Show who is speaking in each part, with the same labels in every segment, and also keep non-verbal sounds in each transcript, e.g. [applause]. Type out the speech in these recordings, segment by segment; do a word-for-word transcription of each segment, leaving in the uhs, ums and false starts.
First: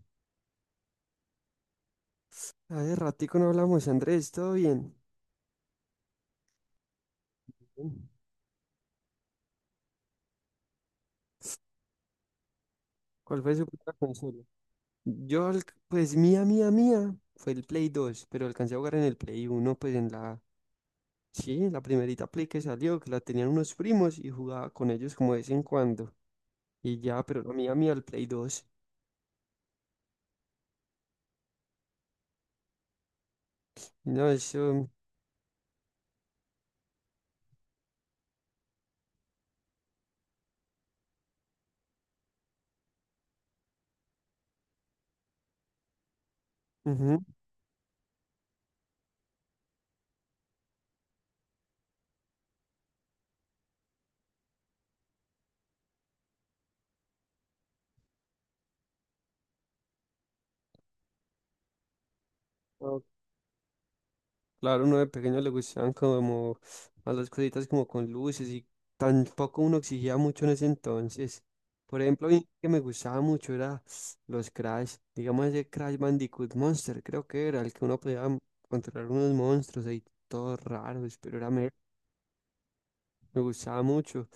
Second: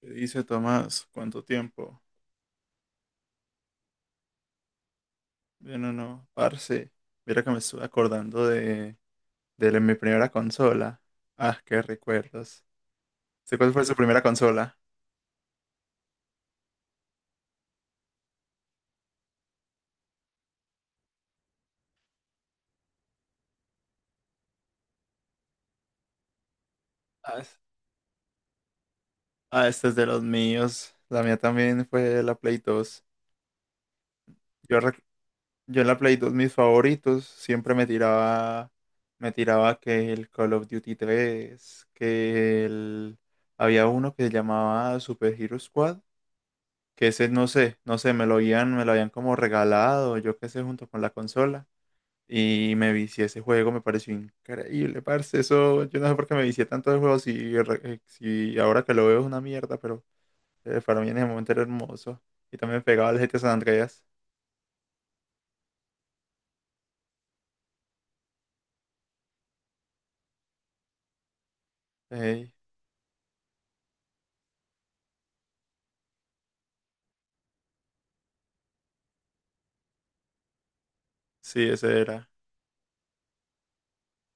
Speaker 1: ¿Qué dice Tomás? ¿Cuánto tiempo?
Speaker 2: Hace ratico no hablamos, Andrés, ¿todo bien?
Speaker 1: Bien o no, parce. Mira que me estuve
Speaker 2: Bien.
Speaker 1: acordando de, de la- mi primera consola. Ah, qué recuerdos.
Speaker 2: ¿Cuál fue
Speaker 1: ¿Sé
Speaker 2: su
Speaker 1: cuál fue
Speaker 2: primera
Speaker 1: su primera
Speaker 2: consola?
Speaker 1: consola?
Speaker 2: Yo, al- pues mía, mía, mía, fue el Play dos, pero alcancé a jugar en el Play uno, pues en la, sí, en la primerita Play que salió, que la tenían unos primos y jugaba con ellos como de vez en cuando. Y ya,
Speaker 1: Ah,
Speaker 2: pero la
Speaker 1: es-
Speaker 2: mía, mía, el Play dos.
Speaker 1: ah, esta es de los míos. La mía también fue la Play dos.
Speaker 2: No,
Speaker 1: Yo,
Speaker 2: eso.
Speaker 1: rec- yo en la Play dos mis favoritos siempre me tiraba, me tiraba que el Call of Duty tres, que el, había uno que se llamaba Super Hero Squad, que
Speaker 2: Ujú.
Speaker 1: ese no sé, no sé, me lo habían, me lo habían como regalado, yo qué sé, junto con la consola. Y me vicié ese juego, me pareció increíble, parce. Eso, yo no sé por qué me vicié tanto de juego, si, re- eh, si ahora que lo veo es una mierda, pero eh, para mí en ese momento era hermoso. Y también pegaba al G T A San Andreas.
Speaker 2: Claro, uno de pequeño le gustaban como a las cositas como con luces y tampoco uno exigía mucho en ese entonces. Por ejemplo, a mí
Speaker 1: Ey,
Speaker 2: que me gustaba mucho era los Crash, digamos ese Crash Bandicoot Monster, creo que era el que uno podía m- controlar unos monstruos ahí todos raros, pero era
Speaker 1: sí,
Speaker 2: me,
Speaker 1: ese era.
Speaker 2: me gustaba mucho.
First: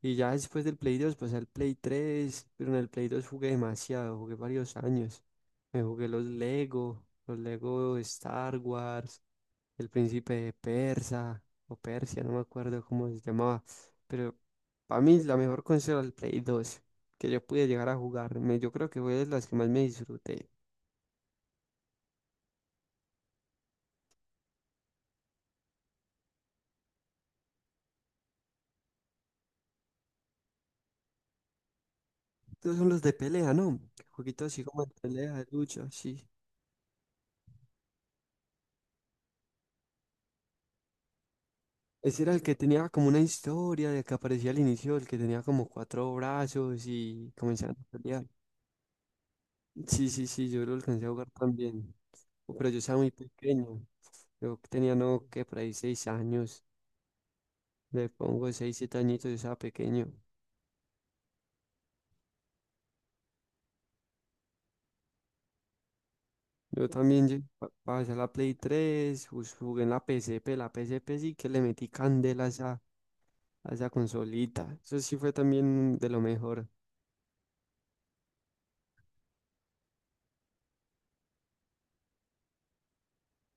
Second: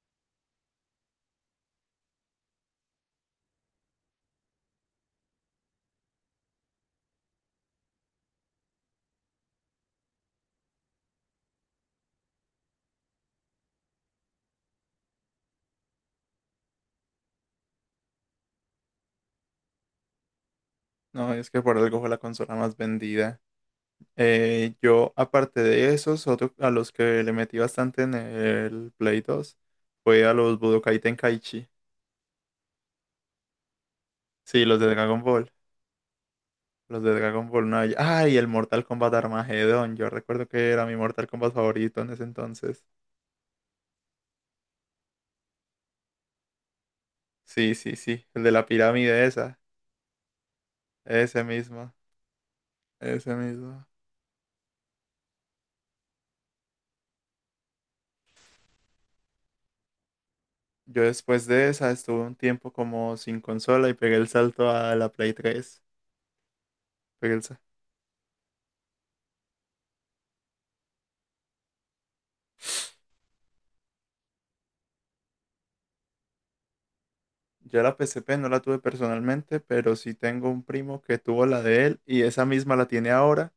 Speaker 2: Y ya después del Play dos pasé al Play tres, pero en el Play dos jugué demasiado, jugué varios años. Me jugué los Lego, los Lego Star Wars, el príncipe de Persa o Persia, no me acuerdo cómo se llamaba, pero para mí la mejor consola el Play dos que yo pude llegar a jugar, me- yo creo que fue de las que más me disfruté.
Speaker 1: No, es que por algo fue la consola más vendida. Eh, yo, aparte de esos, otro a los que le metí bastante en el Play dos fue a los Budokai Tenkaichi.
Speaker 2: Estos son los de pelea, ¿no? Jueguitos así
Speaker 1: Sí, los
Speaker 2: como
Speaker 1: de
Speaker 2: de
Speaker 1: Dragon
Speaker 2: pelea, de
Speaker 1: Ball.
Speaker 2: lucha, sí.
Speaker 1: Los de Dragon Ball no Ay, el Mortal Kombat Armageddon. Yo recuerdo que era mi Mortal Kombat favorito en
Speaker 2: Ese
Speaker 1: ese
Speaker 2: era el que
Speaker 1: entonces.
Speaker 2: tenía como una historia de que aparecía al inicio, el que tenía como cuatro brazos y
Speaker 1: Sí,
Speaker 2: comenzaban a
Speaker 1: sí,
Speaker 2: pelear.
Speaker 1: sí. El de la pirámide esa.
Speaker 2: Sí, sí, sí, yo lo alcancé a jugar
Speaker 1: Ese mismo.
Speaker 2: también, pero yo estaba muy
Speaker 1: Ese
Speaker 2: pequeño,
Speaker 1: mismo.
Speaker 2: yo tenía no, que por ahí seis años. Le pongo seis siete añitos, yo estaba pequeño.
Speaker 1: Yo después de esa estuve un tiempo como sin consola y pegué el salto a la Play tres.
Speaker 2: Yo también
Speaker 1: Pegué el
Speaker 2: lle-
Speaker 1: sa-
Speaker 2: pa- pasé a la Play tres, jus- jugué en la P S P. La P S P sí que le metí candela a esa, a esa consolita. Eso sí fue también de lo mejor.
Speaker 1: Yo la P S P no la tuve personalmente, pero sí tengo un primo que tuvo la de él y esa misma la tiene ahora.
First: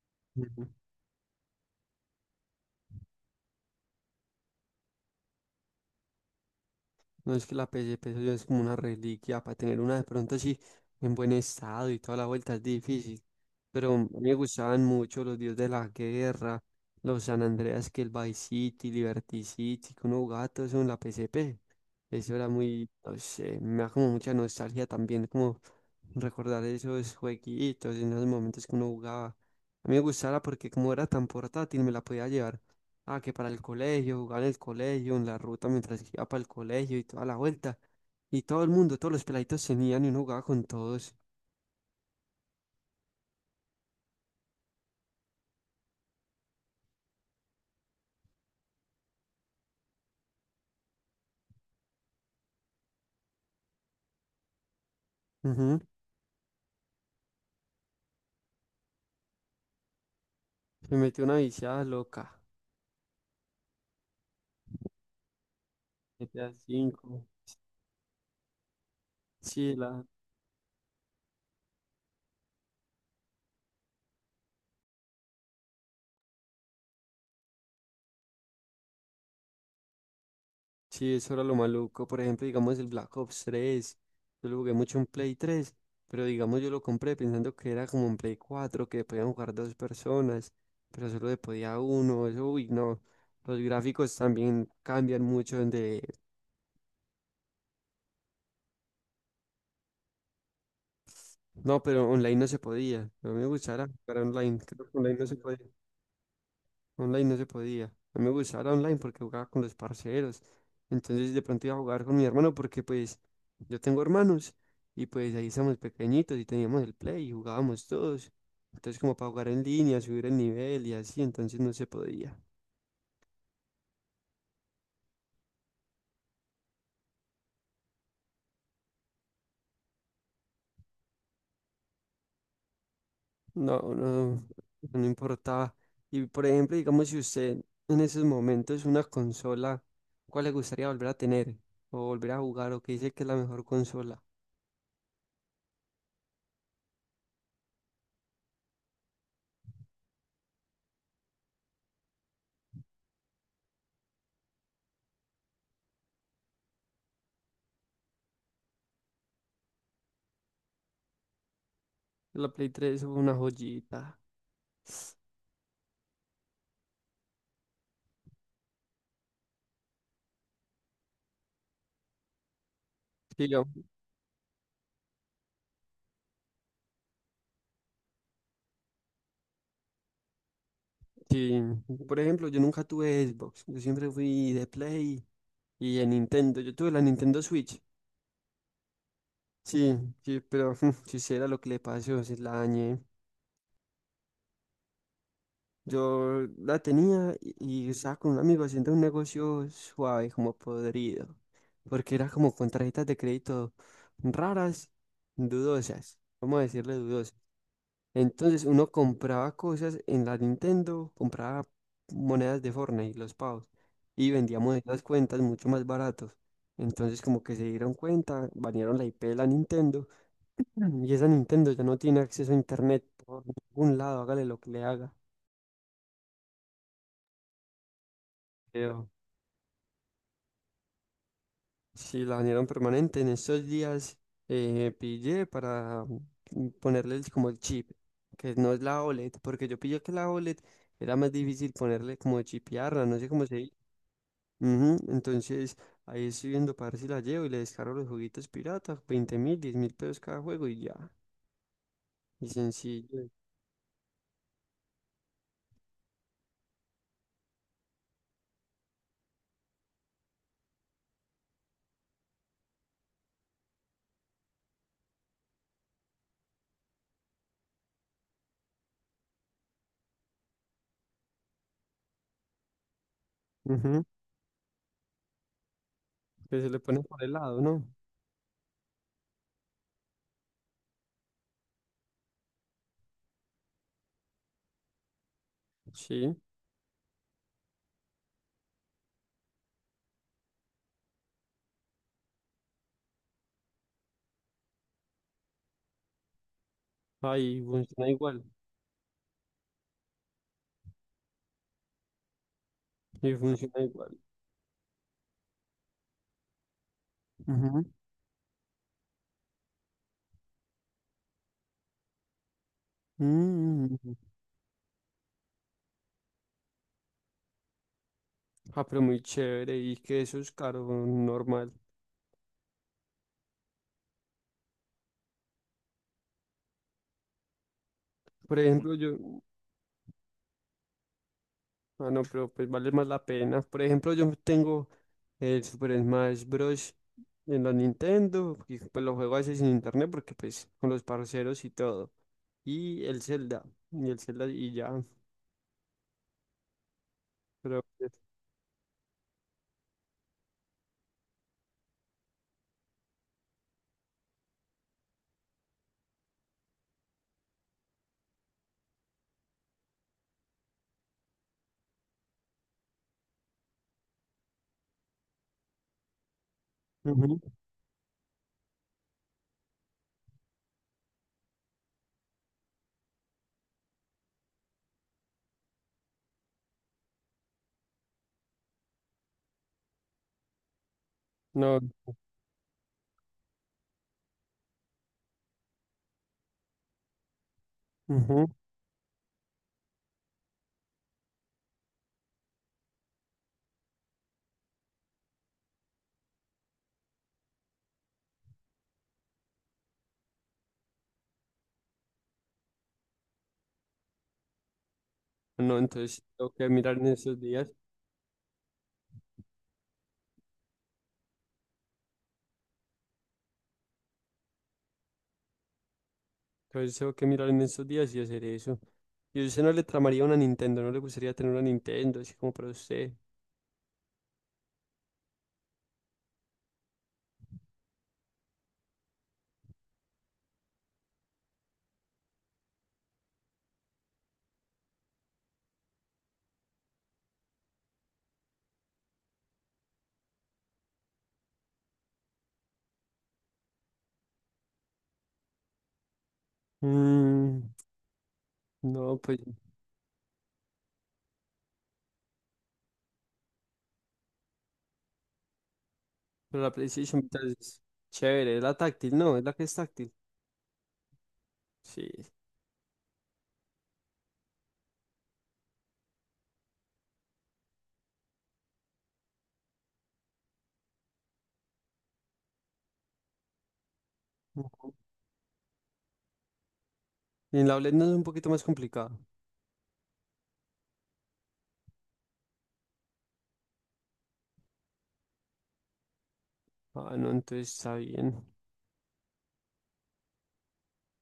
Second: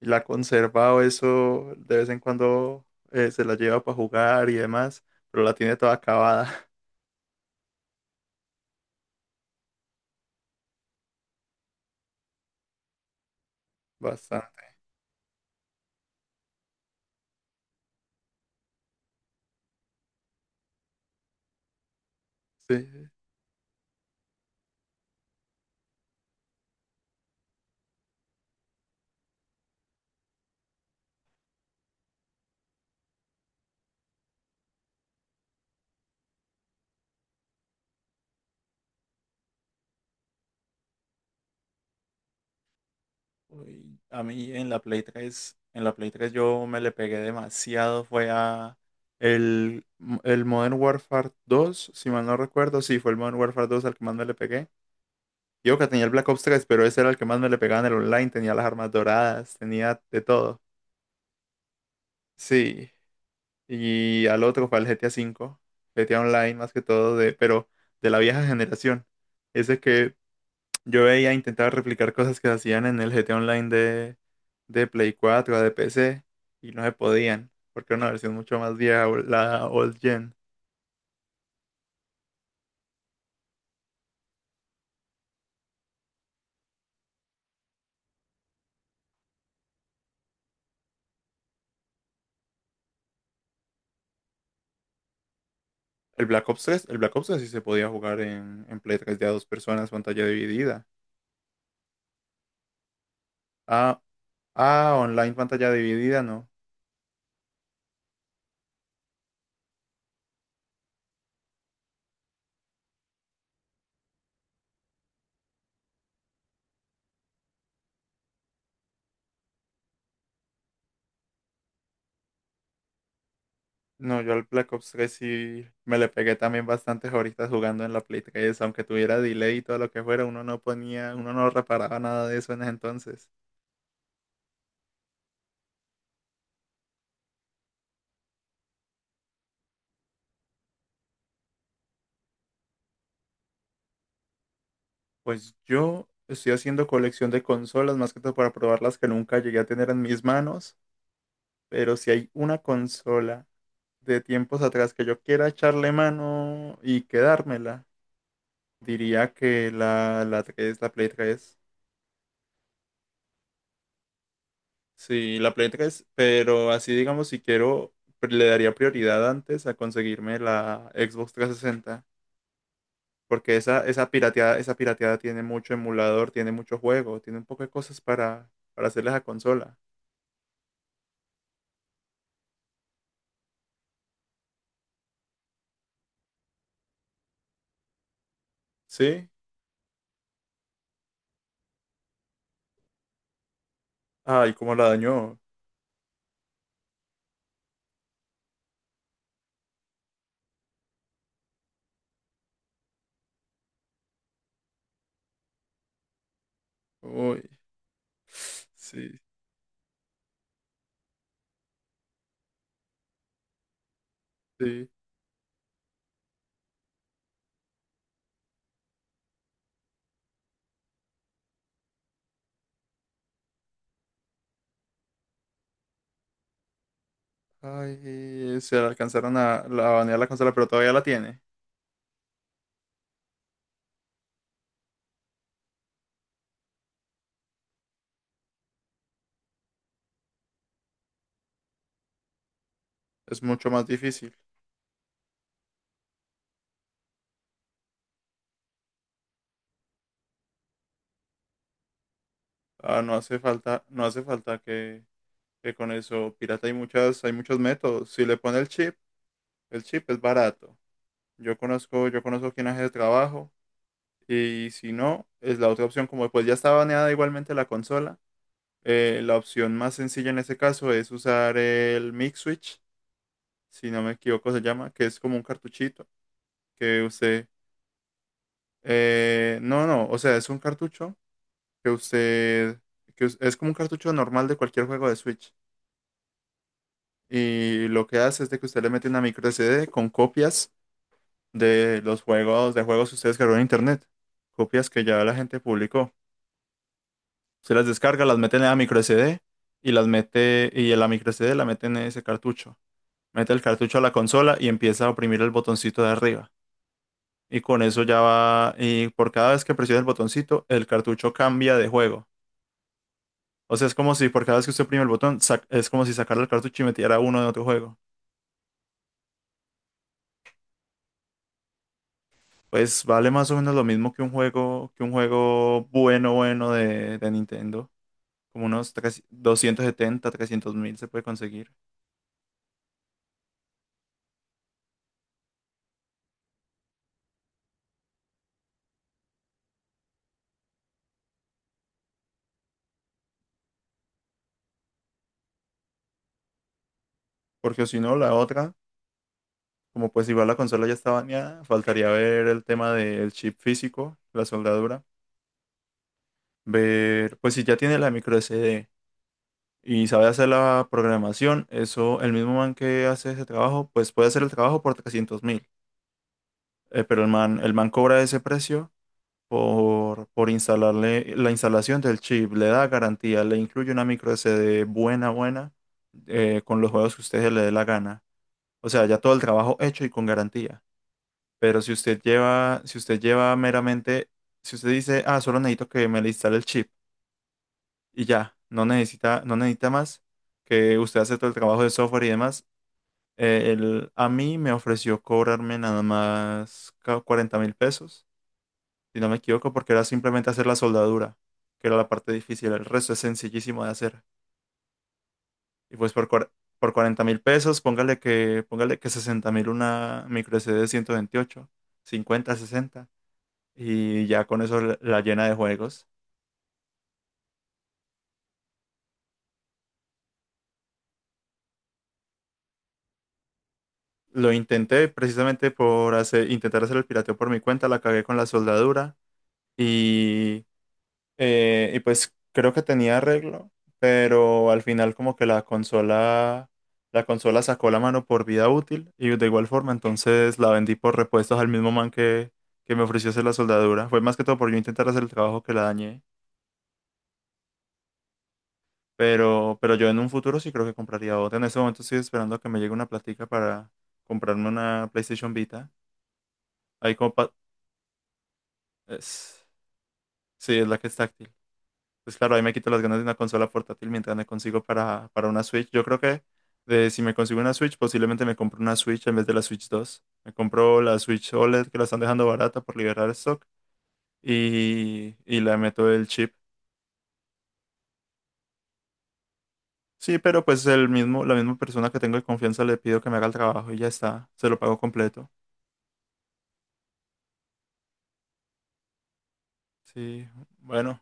Speaker 1: Y la ha
Speaker 2: [laughs]
Speaker 1: conservado. Eso de vez en cuando, eh, se la lleva para jugar y demás, pero la tiene toda acabada. [laughs]
Speaker 2: No, es que la P S P eso ya es como una reliquia. Para tener una de pronto así en buen estado y toda la vuelta es difícil. Pero a mí me
Speaker 1: Bastante,
Speaker 2: gustaban mucho los Dios de la Guerra, los San Andreas, que el Vice City, Liberty City, que uno jugaba todo eso en la P S P. Eso era muy,
Speaker 1: sí.
Speaker 2: no sé, me da como mucha nostalgia también, como recordar esos jueguitos en los momentos que uno jugaba. A mí me gustaba porque como era tan portátil, me la podía llevar. Ah, que para el colegio, jugar en el colegio, en la ruta mientras iba para el colegio y toda la vuelta. Y todo el mundo, todos los peladitos tenían y uno jugaba con todos.
Speaker 1: Uy, a mí en la Play tres en la Play tres yo me le pegué demasiado, fue a el, el Modern Warfare dos, si mal no recuerdo, sí, fue el Modern Warfare dos al que más me le pegué. Yo
Speaker 2: Ujú.
Speaker 1: que tenía el Black Ops tres, pero ese era el que más me le pegaba en el online, tenía las armas doradas, tenía de todo.
Speaker 2: Me metió una viciada loca.
Speaker 1: Sí, y al otro fue el G T A cinco, G T A
Speaker 2: G T A
Speaker 1: Online más que todo,
Speaker 2: cinco.
Speaker 1: de, pero de la vieja generación.
Speaker 2: Sí,
Speaker 1: Ese
Speaker 2: la...
Speaker 1: que Yo veía, intentaba replicar cosas que se hacían en el G T Online de, de Play cuatro o de P C, y no se podían, porque era una versión mucho más vieja, o- la old gen.
Speaker 2: Sí, eso era lo maluco. Por ejemplo, digamos el Black Ops tres, yo lo jugué mucho en Play tres, pero digamos yo lo compré pensando que era como en Play cuatro que podían jugar dos personas, pero solo se podía uno. Eso, uy, no. Los gráficos también cambian mucho de...
Speaker 1: El Black Ops tres, el Black Ops tres sí se podía jugar en, en Play tres de a dos personas, pantalla dividida.
Speaker 2: No, pero online no se podía. No me gustara
Speaker 1: Ah,
Speaker 2: jugar online. Creo
Speaker 1: ah,
Speaker 2: que online no
Speaker 1: online
Speaker 2: se podía.
Speaker 1: pantalla dividida, no.
Speaker 2: Online no se podía. No me gustara online porque jugaba con los parceros. Entonces de pronto iba a jugar con mi hermano porque pues yo tengo hermanos y pues ahí estamos pequeñitos y teníamos el play y jugábamos todos. Entonces como para jugar en línea, subir el nivel y así, entonces no se podía.
Speaker 1: No, yo al Black Ops tres sí me le pegué también bastantes horitas jugando en la Play tres, aunque tuviera delay y todo lo que fuera, uno no ponía, uno no reparaba nada de eso en ese entonces.
Speaker 2: No, no, no importaba. Y por ejemplo, digamos, si usted en esos momentos una consola, ¿cuál le gustaría volver a tener? O volver a jugar, o que dice que es la mejor consola.
Speaker 1: Pues yo estoy haciendo colección de consolas, más que todo para probar las que nunca llegué a tener en mis manos, pero si hay una consola de tiempos atrás que yo quiera echarle mano y quedármela, diría que la, la tres, la Play tres.
Speaker 2: La Play tres fue una joyita.
Speaker 1: Sí, la Play tres, pero así digamos, si quiero, pr- le daría prioridad antes a conseguirme la Xbox trescientos sesenta,
Speaker 2: Sí,
Speaker 1: porque
Speaker 2: yo-
Speaker 1: esa, esa pirateada, esa pirateada tiene mucho emulador, tiene mucho juego, tiene un poco de cosas para, para hacerle a esa consola.
Speaker 2: sí, Por ejemplo, yo nunca tuve Xbox. Yo siempre fui de Play y de Nintendo. Yo tuve la Nintendo Switch.
Speaker 1: Sí.
Speaker 2: Sí, sí, pero [laughs] si era lo que le pasó, se la dañé.
Speaker 1: Ay, cómo la dañó.
Speaker 2: Yo la tenía, y, y estaba con un amigo haciendo un negocio suave, como podrido, porque era como con tarjetas de crédito raras, dudosas, vamos a decirle dudosas.
Speaker 1: Uy,
Speaker 2: Entonces uno
Speaker 1: sí,
Speaker 2: compraba cosas en la Nintendo, compraba monedas de Fortnite, los pavos, y vendíamos
Speaker 1: sí.
Speaker 2: esas cuentas mucho más baratos. Entonces como que se dieron cuenta, banearon la I P de la Nintendo, [clears throat] y esa Nintendo ya no tiene acceso a internet por ningún lado, hágale lo que le haga.
Speaker 1: Ay, se la alcanzaron a la a banear la consola, pero todavía la tiene.
Speaker 2: Sí, la banearon permanente. En estos días eh, pillé para mm, ponerle el- como el chip, que no es la O LED, porque yo pillé que la O LED era más difícil ponerle, como chipearla, no sé
Speaker 1: Es
Speaker 2: cómo se
Speaker 1: mucho
Speaker 2: dice.
Speaker 1: más difícil.
Speaker 2: Ujú. Entonces ahí estoy viendo para ver si la llevo y le descargo los juguitos piratas, veinte mil, diez mil pesos cada juego y ya. Y
Speaker 1: Ah, no
Speaker 2: sencillo.
Speaker 1: hace falta, no hace falta que, que con eso pirata hay muchas, hay muchos métodos. Si le pone el chip, el chip es barato. Yo conozco, yo conozco quién hace el trabajo, y si no, es la otra opción. Como pues ya está baneada igualmente la consola, eh, la opción más sencilla en ese caso es usar el Mix Switch, si no
Speaker 2: Ujú.
Speaker 1: me equivoco se llama, que es como un cartuchito.
Speaker 2: ¿Que se le pone
Speaker 1: que
Speaker 2: por el
Speaker 1: usted,
Speaker 2: lado, no?
Speaker 1: eh, no, no, o sea, es un cartucho que usted, que us- es como un cartucho normal de cualquier juego de Switch.
Speaker 2: Sí.
Speaker 1: Y lo que hace es de que usted le mete una micro S D con copias de los juegos, de juegos que usted descargó en internet, copias que ya la gente publicó.
Speaker 2: Ahí
Speaker 1: Se las
Speaker 2: funciona
Speaker 1: descarga, las
Speaker 2: igual.
Speaker 1: mete en la micro S D, y las mete, y en la micro S D la mete en ese cartucho.
Speaker 2: Y
Speaker 1: Mete el
Speaker 2: funciona
Speaker 1: cartucho a
Speaker 2: igual.
Speaker 1: la consola y empieza a oprimir el botoncito de arriba. Y con
Speaker 2: Ujú.
Speaker 1: eso ya va, y por cada vez que presiona el botoncito, el cartucho cambia de juego. O sea, es
Speaker 2: Mm.
Speaker 1: como si por cada vez que usted oprime el botón, sac- es como si sacara el cartucho y metiera uno de otro juego.
Speaker 2: Ah, pero muy chévere. ¿Y que eso es caro, normal?
Speaker 1: Pues vale más o menos lo mismo que un juego, que un juego bueno, bueno de, de Nintendo.
Speaker 2: Por
Speaker 1: Como unos
Speaker 2: ejemplo, yo...
Speaker 1: tres- doscientos setenta, trescientos mil se puede conseguir.
Speaker 2: Ah, no, pero pues vale más la pena. Por ejemplo, yo tengo el Super Smash Bros. En la Nintendo, y pues lo juego a veces sin internet porque pues con los parceros y todo. Y el Zelda, y el Zelda y ya. Pero,
Speaker 1: Porque si
Speaker 2: pues,
Speaker 1: no, la otra, como pues igual la consola ya está baneada, faltaría ver el tema del chip físico, la soldadura. Ver, pues si ya tiene la micro S D y sabe hacer la programación, eso, el mismo man que hace ese trabajo, pues puede hacer el trabajo por trescientos mil. Eh, pero el
Speaker 2: ujú,
Speaker 1: man, el man cobra ese precio por, por instalarle la instalación del chip, le da garantía, le incluye una micro S D buena, buena, eh, con los juegos que usted le dé la gana. O sea, ya todo el trabajo hecho y con garantía.
Speaker 2: no,
Speaker 1: Pero si usted lleva, si usted lleva meramente, si usted dice, ah, solo necesito que me le instale el chip y
Speaker 2: ujú,
Speaker 1: ya, no necesita, no necesita más, que usted hace todo el trabajo de software y demás, eh, él a mí me ofreció cobrarme nada más cuarenta mil pesos, si no me equivoco, porque era simplemente hacer la soldadura, que era la parte difícil, el resto es sencillísimo de hacer.
Speaker 2: no,
Speaker 1: Y pues
Speaker 2: entonces
Speaker 1: por,
Speaker 2: tengo
Speaker 1: cuar-
Speaker 2: que
Speaker 1: por
Speaker 2: mirar en
Speaker 1: cuarenta
Speaker 2: estos
Speaker 1: mil
Speaker 2: días.
Speaker 1: pesos, póngale que, póngale que sesenta mil, una micro S D de ciento veintiocho, cincuenta, sesenta, y ya con eso la la llena de juegos.
Speaker 2: Entonces tengo que mirar en estos días y hacer eso. Y usted no le tramaría una Nintendo, no le gustaría tener una Nintendo, así como para usted.
Speaker 1: Lo intenté precisamente por hacer, intentar hacer el pirateo por mi cuenta, la cagué con la soldadura, y Eh, y pues creo que tenía arreglo, pero al final como que la consola, la consola sacó la mano por vida útil, y de igual forma entonces la vendí por repuestos al mismo man que, que me ofreció hacer la soldadura. Fue más que todo por yo intentar hacer el trabajo que la dañé,
Speaker 2: Mm, no, pues,
Speaker 1: pero, pero yo en un futuro sí creo que compraría otra. En este momento estoy esperando a que me llegue una platica para comprarme una PlayStation Vita.
Speaker 2: pero la
Speaker 1: Ahí
Speaker 2: PlayStation
Speaker 1: como
Speaker 2: Vita
Speaker 1: pa-
Speaker 2: es chévere, es la táctil, no, es la que
Speaker 1: es-
Speaker 2: es táctil.
Speaker 1: sí, es la que es táctil.
Speaker 2: Sí.
Speaker 1: Pues claro, ahí me quito las ganas de una consola portátil mientras me consigo para, para una Switch. Yo creo que de, si me consigo una Switch, posiblemente me compro una Switch en vez de la Switch dos. Me compro la Switch OLED que la están dejando barata por liberar stock, y, y le meto el chip.
Speaker 2: ¿Y en la O LED no es un poquito más complicado?
Speaker 1: Sí, pero pues el mismo, la misma persona que tengo de confianza le pido que me haga el trabajo y ya está, se lo pago completo.
Speaker 2: Ah, no, entonces está bien.
Speaker 1: Sí, bueno,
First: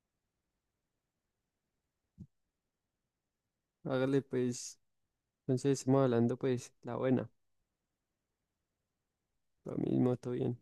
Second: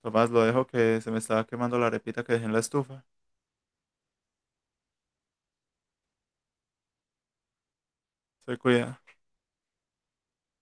Speaker 1: Tomás, lo dejo que se me estaba quemando la arepita que dejé en la estufa.
Speaker 2: Hágale pues, entonces estamos hablando pues la buena,
Speaker 1: Se cuida.
Speaker 2: lo mismo, todo bien.